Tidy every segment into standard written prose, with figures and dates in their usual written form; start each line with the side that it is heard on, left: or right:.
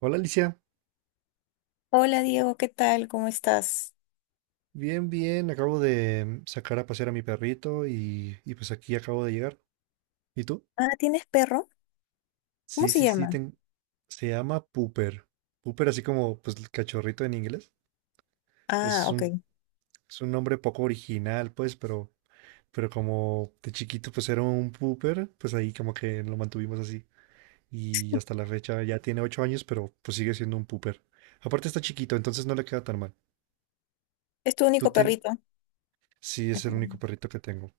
right: Hola Alicia,
left: Hola Diego, ¿qué tal? ¿Cómo estás?
right: bien, bien, acabo de sacar a pasear a mi perrito y pues aquí acabo de llegar. ¿Y tú?
left: Ah, ¿tienes perro? ¿Cómo
right: Sí,
left: se
right: sí, sí,
left: llama?
right: se llama Pooper. Pooper así como pues el cachorrito en inglés.
left: Ah,
right: Es
left: ok.
right: un, es un nombre poco original pues, pero como de chiquito pues era un Pooper, pues ahí como que lo mantuvimos así. Y hasta la fecha ya tiene 8 años, pero pues sigue siendo un Pooper. Aparte está chiquito, entonces no le queda tan mal.
left: ¿Es tu
right: Tú
left: único
right: tienes.
left: perrito?
right: Sí, es el único perrito que tengo.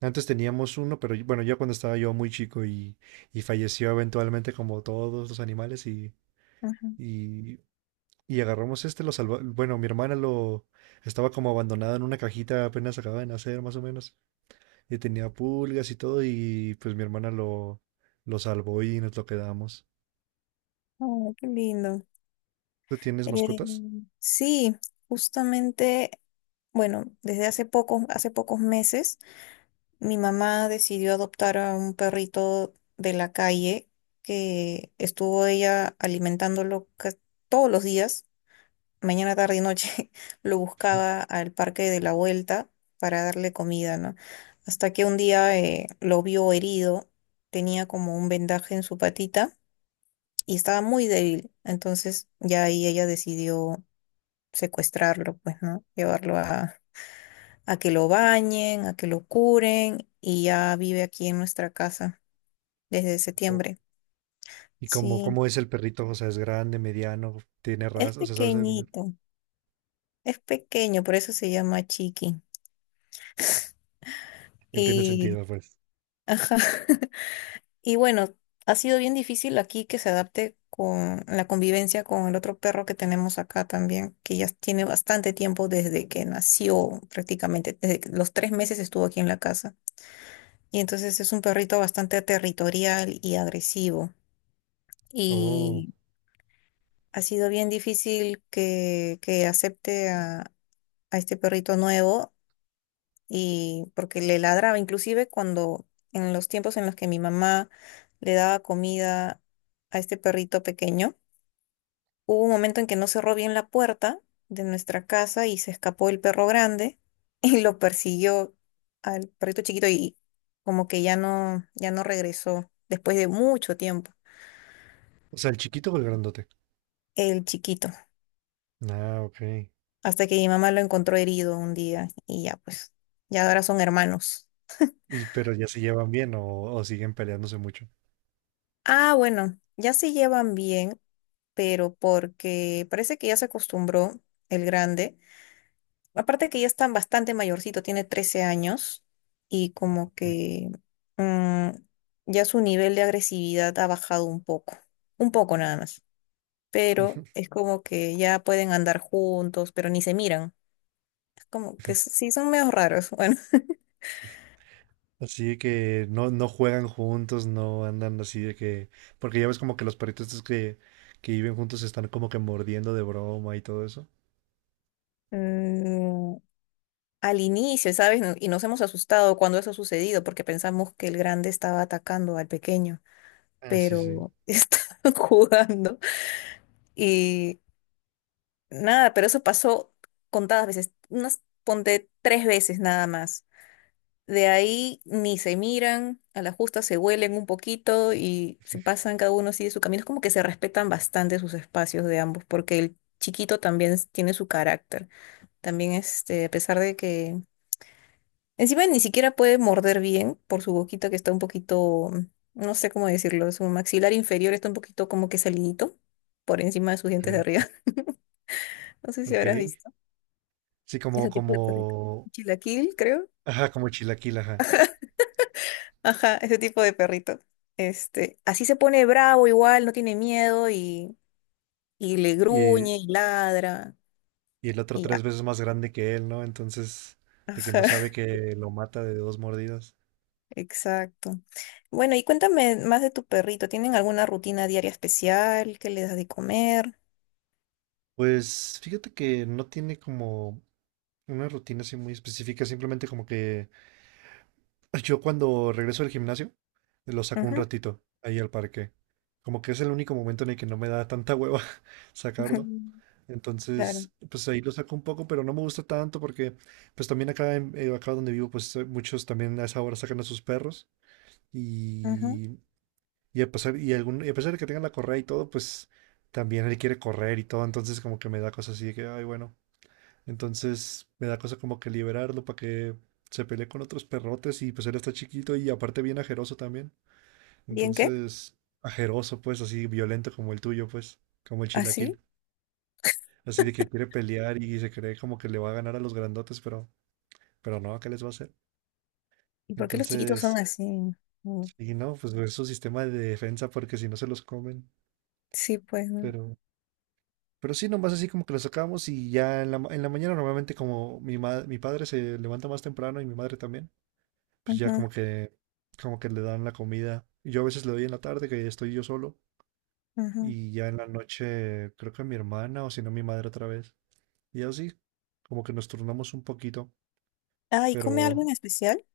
right: Antes teníamos uno, pero bueno, ya cuando estaba yo muy chico y falleció eventualmente como todos los animales
left: Ajá.
right: y, y agarramos este, lo salvó. Bueno, mi hermana lo estaba como abandonada en una cajita apenas acababa de nacer más o menos y tenía pulgas y todo y pues mi hermana lo salvó y nos lo quedamos.
left: Oh, qué lindo.
right: ¿Tú tienes
left: Eh,
right: mascotas?
left: sí, justamente, bueno, hace pocos meses, mi mamá decidió adoptar a un perrito de la calle que estuvo ella alimentándolo todos los días mañana, tarde y noche lo buscaba al parque de la vuelta para darle comida, ¿no? Hasta que un día lo vio herido, tenía como un vendaje en su patita y estaba muy débil. Entonces ya ahí ella decidió secuestrarlo, pues, ¿no? A que lo bañen, a que lo curen y ya vive aquí en nuestra casa desde
right: Oh.
left: septiembre.
right: ¿Y
left: Sí,
right: cómo es el perrito? O sea, es grande, mediano, tiene
left: es
right: raza, o sea, ¿sabes alguna?
left: pequeñito, es pequeño, por eso se llama Chiqui.
right: Que tiene
left: Y,
right: sentido, pues.
left: ajá. Y bueno, ha sido bien difícil aquí que se adapte con la convivencia con el otro perro que tenemos acá también, que ya tiene bastante tiempo desde que nació prácticamente, desde que los 3 meses estuvo aquí en la casa. Y entonces es un perrito bastante territorial y agresivo.
right: Oh,
left: Y ha sido bien difícil que acepte a este perrito nuevo y porque le ladraba, inclusive cuando en los tiempos en los que mi mamá le daba comida a este perrito pequeño, hubo un momento en que no cerró bien la puerta de nuestra casa y se escapó el perro grande y lo persiguió al perrito chiquito y como que ya no regresó después de mucho tiempo,
right: o sea, el chiquito o el grandote.
left: el chiquito,
right: Ah, ok.
left: hasta que mi mamá lo encontró herido un día y ya pues, ya ahora son hermanos.
right: Y, pero ya se llevan bien o siguen peleándose mucho.
left: Ah, bueno, ya se llevan bien pero porque parece que ya se acostumbró el grande. Aparte que ya está bastante mayorcito, tiene 13 años y
right: Ah,
left: como
right: ok.
left: que mm, ya su nivel de agresividad ha bajado un poco nada más. Pero es como que ya pueden andar juntos, pero ni se miran. Es como que sí, son medio raros. Bueno,
right: Así que no, no juegan juntos, no andan así de que. Porque ya ves como que los perritos estos que viven juntos están como que mordiendo de broma y todo eso.
left: mm, al inicio, ¿sabes? Y nos hemos asustado cuando eso ha sucedido porque pensamos que el grande estaba atacando al pequeño.
right: Ah, sí, sí.
left: Pero estaban jugando. Y nada, pero eso pasó contadas veces, unas ponte 3 veces nada más. De ahí ni se miran, a la justa se huelen un poquito y se pasan cada uno sigue su camino. Es como que se respetan bastante sus espacios de ambos, porque el chiquito también tiene su carácter. También este, a pesar de que encima ni siquiera puede morder bien por su boquita que está un poquito, no sé cómo decirlo, su maxilar inferior está un poquito como que salinito por encima de sus
right: Ok,
left: dientes de arriba. No sé si
right: ok.
left: habrás visto
right: Sí, como,
left: ese tipo de perrito.
right: como.
left: Chilaquil, creo.
right: Ajá, como chilaquil, ajá.
left: Ajá, ese tipo de perrito. Este, así se pone bravo igual, no tiene miedo y le
right: Y,
left: gruñe y ladra
right: y el otro
left: y
right: tres
left: ya.
right: veces más grande que él, ¿no? Entonces, de que
left: Ajá,
right: no sabe que lo mata de dos mordidas.
left: exacto. Bueno, y cuéntame más de tu perrito. ¿Tienen alguna rutina diaria especial? ¿Qué le das de comer?
right: Pues fíjate que no tiene como. Una rutina así muy específica, simplemente como que yo cuando regreso del gimnasio, lo saco un ratito ahí al parque. Como que es el único momento en el que no me da tanta hueva sacarlo.
left: Claro.
right: Entonces, pues ahí lo saco un poco, pero no me gusta tanto porque, pues también acá, acá donde vivo, pues muchos también a esa hora sacan a sus perros
left: Ajá.
right: y, y a pesar, y, algún, y a pesar de que tengan la correa y todo, pues también él quiere correr y todo, entonces como que me da cosas así de que, ay, bueno, entonces me da cosa como que liberarlo para que se pelee con otros perrotes y pues él está chiquito y aparte bien ajeroso también.
left: ¿Bien qué?
right: Entonces, ajeroso pues, así violento como el tuyo pues, como el chilaquil.
left: ¿Así?
right: Así de que quiere pelear y se cree como que le va a ganar a los grandotes, pero no, ¿qué les va a hacer?
left: ¿Y por qué los chiquitos son
right: Entonces,
left: así? Mm,
right: y no, pues es su sistema de defensa porque si no se los comen.
left: sí, pues. ¿No?
right: Pero, pero sí, nomás así como que los sacamos y ya en la, en la mañana normalmente como mi padre se levanta más temprano y mi madre también. Pues ya como
left: Ajá,
right: que, como que le dan la comida. Yo a veces le doy en la tarde, que estoy yo solo,
left: ajá.
right: y ya en la noche creo que mi hermana o si no mi madre otra vez. Y así, como que nos turnamos un poquito,
left: Ah, ¿y come algo
right: pero
left: en especial?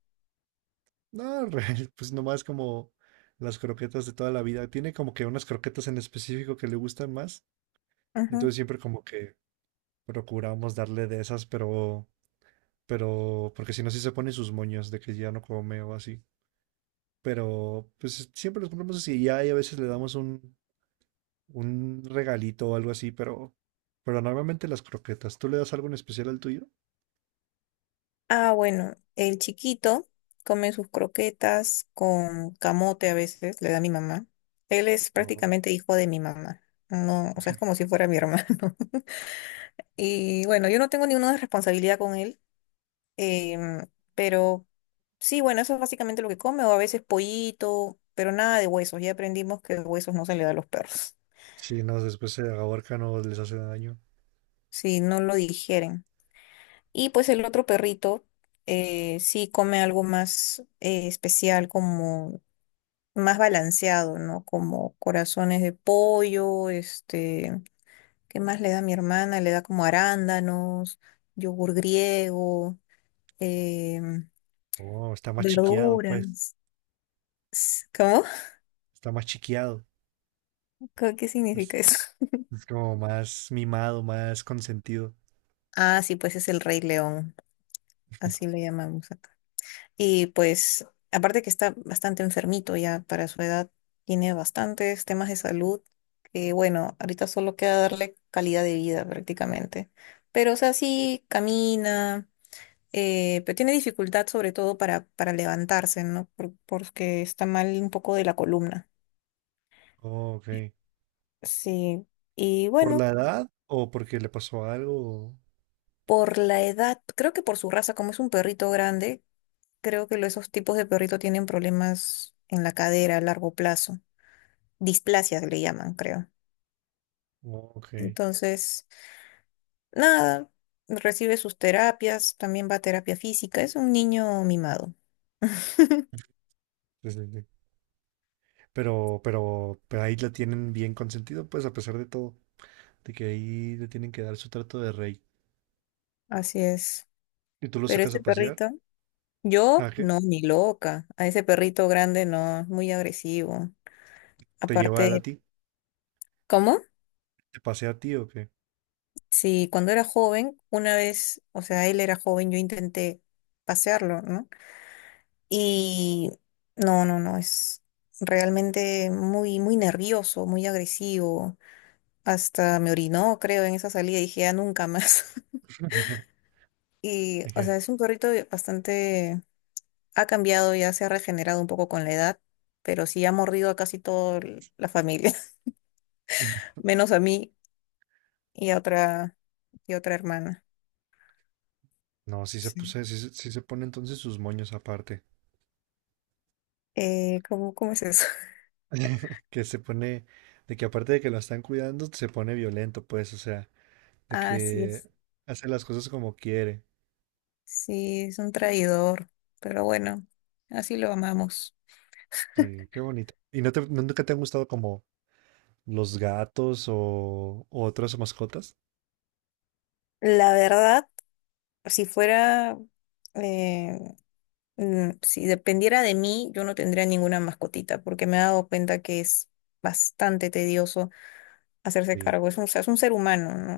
right: no, pues nomás como las croquetas de toda la vida. Tiene como que unas croquetas en específico que le gustan más,
left: Ajá.
right: entonces siempre como que procuramos darle de esas, pero, porque si no, sí se pone sus moños de que ya no come o así. Pero pues siempre los ponemos así y ya y a veces le damos un regalito o algo así, pero normalmente las croquetas. ¿Tú le das algo en especial al tuyo?
left: Ah, bueno, el chiquito come sus croquetas con camote a veces, le da mi mamá. Él es
right: No.
left: prácticamente hijo de mi mamá. No, o sea, es como si fuera mi hermano. Y bueno, yo no tengo ninguna responsabilidad con él. Em, pero sí, bueno, eso es básicamente lo que come, o a veces pollito, pero nada de huesos. Ya aprendimos que huesos no se le da a los perros,
right: Sí, no, después se ahorcan o les hace daño.
left: si no lo digieren. Y pues el otro perrito sí come algo más especial, como más balanceado, ¿no? Como corazones de pollo, este, ¿qué más le da a mi hermana? Le da como arándanos, yogur griego, em,
right: Oh, está más chiqueado, pues.
left: verduras. ¿Cómo?
right: Está más chiqueado.
left: Qué significa
right: Es,
left: eso?
right: es como más mimado, más consentido.
left: Ah, sí, pues es el Rey León, así le llamamos acá. Y pues, aparte que está bastante enfermito ya para su edad, tiene bastantes temas de salud, que bueno, ahorita solo queda darle calidad de vida prácticamente. Pero, o sea, sí camina, pero tiene dificultad sobre todo para levantarse, ¿no? Porque está mal un poco de la columna.
right: Oh, ok.
left: Sí, y
right: ¿Por
left: bueno,
right: la edad o porque le pasó algo?
left: por la edad, creo que por su raza, como es un perrito grande, creo que esos tipos de perrito tienen problemas en la cadera a largo plazo. Displasias le llaman, creo.
right: Oh, ok. Sí,
left: Entonces, nada, recibe sus terapias, también va a terapia física. Es un niño mimado.
right: sí, sí. Pero ahí lo tienen bien consentido, pues, a pesar de todo. De que ahí le tienen que dar su trato de rey.
left: Así es.
right: ¿Y tú lo
left: Pero
right: sacas a
left: este
right: pasear?
left: perrito, yo
right: ¿A qué?
left: no, ni loca. A ese perrito grande no, es muy agresivo.
right: ¿Te lleva él a
left: Aparte,
right: ti?
left: ¿cómo?
right: ¿Te pasea a ti o qué?
left: Sí, cuando era joven, una vez, o sea, él era joven, yo intenté pasearlo, ¿no? Y no, no, no, es realmente muy nervioso, muy agresivo. Hasta me orinó, creo, en esa salida y dije, ya nunca más. Y, o
right: Dije,
left: sea, es un perrito bastante, ha cambiado, ya se ha regenerado un poco con la edad, pero sí ha mordido a casi toda la familia, menos a mí y a otra, y a otra hermana.
right: no, sí se
left: Sí.
right: puse, sí se pone entonces sus moños aparte.
left: ¿Cómo, cómo es eso?
right: Que se pone, de que aparte de que lo están cuidando, se pone violento, pues, o sea, de
left: Ah, sí
right: que
left: es.
right: hace las cosas como quiere.
left: Sí, es un traidor, pero bueno, así lo amamos.
right: Sí, qué bonito. ¿Y no te, no- nunca te han gustado como los gatos o otras mascotas?
left: La verdad. si fuera, eh, si dependiera de mí, yo no tendría ninguna mascotita, porque me he dado cuenta que es bastante tedioso hacerse
right: Sí.
left: cargo. Es un, o sea, es un ser humano, ¿no?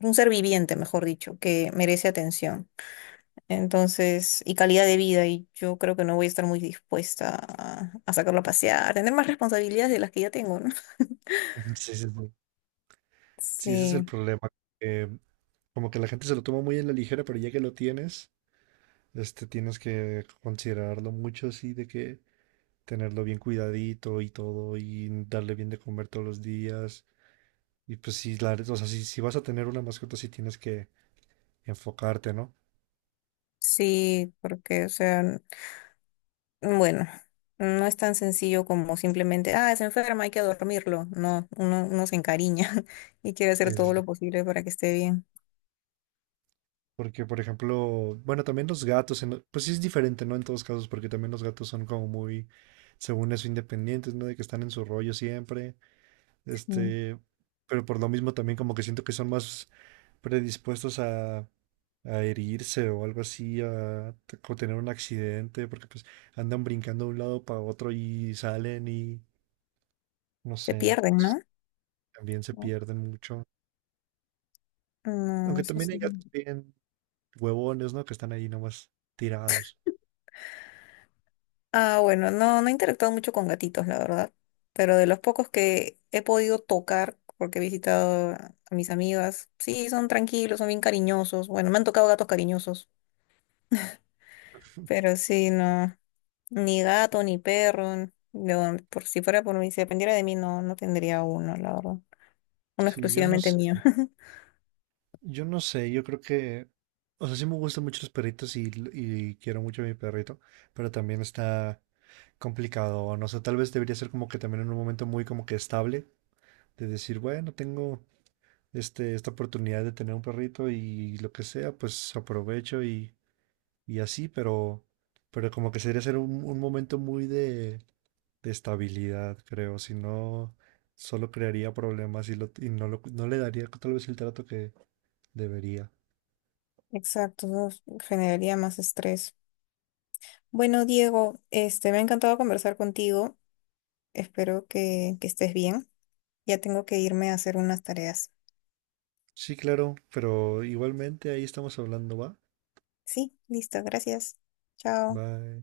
left: Es un ser viviente, mejor dicho, que merece atención. Entonces, y calidad de vida, y yo creo que no voy a estar muy dispuesta a sacarlo a pasear, a tener más responsabilidades de las que ya tengo, ¿no?
right: Sí, sí, sí. Sí, ese es el
left: Sí,
right: problema, que como que la gente se lo toma muy en la ligera, pero ya que lo tienes. Este, tienes que considerarlo mucho, así de que tenerlo bien cuidadito y todo, y darle bien de comer todos los días. Y pues si la, o sea, si vas a tener una mascota, sí tienes que enfocarte, ¿no?
left: sí, porque, o sea, bueno, no es tan sencillo como simplemente, ah, es enferma, hay que dormirlo. No, uno se encariña y quiere hacer
right: Sí, sí,
left: todo
right: sí.
left: lo posible para que esté bien.
right: Porque, por ejemplo, bueno, también los gatos, pues sí es diferente, ¿no? En todos casos, porque también los gatos son como muy, según eso, independientes, ¿no? De que están en su rollo siempre.
left: Mm.
right: Este, pero por lo mismo también como que siento que son más predispuestos a herirse o algo así, a tener un accidente, porque pues andan brincando de un lado para otro y salen y no
left: Se
right: sé,
left: pierden, ¿no?
right: también se
left: No,
right: pierden mucho.
left: no,
right: Aunque
left: eso
right: también
left: sí.
right: hay gatos bien huevones, ¿no? Que están ahí nomás tirados.
left: Ah, bueno, no, no he interactuado mucho con gatitos, la verdad. Pero de los pocos que he podido tocar, porque he visitado a mis amigas, sí, son tranquilos, son bien cariñosos. Bueno, me han tocado gatos cariñosos. Pero sí, no, ni gato, ni perro. Yo, por si fuera por mí, si dependiera de mí, no, no tendría uno, la verdad. Uno
right: Sí, yo no
left: exclusivamente
right: sé.
left: mío.
right: Yo no sé, yo creo que, o sea, sí me gustan mucho los perritos y quiero mucho a mi perrito, pero también está complicado, no sé, tal vez debería ser como que también en un momento muy como que estable, de decir, bueno, tengo este, esta oportunidad de tener un perrito y lo que sea, pues aprovecho y así, pero como que sería ser un momento muy de estabilidad, creo, si no, solo crearía problemas no le daría tal vez el trato que debería.
left: Exacto, no, generaría más estrés. Bueno, Diego, este, me ha encantado conversar contigo. Espero que estés bien. Ya tengo que irme a hacer unas tareas.
right: Sí, claro, pero igualmente ahí estamos hablando, ¿va?
left: Sí, listo, gracias. Chao.
right: Va,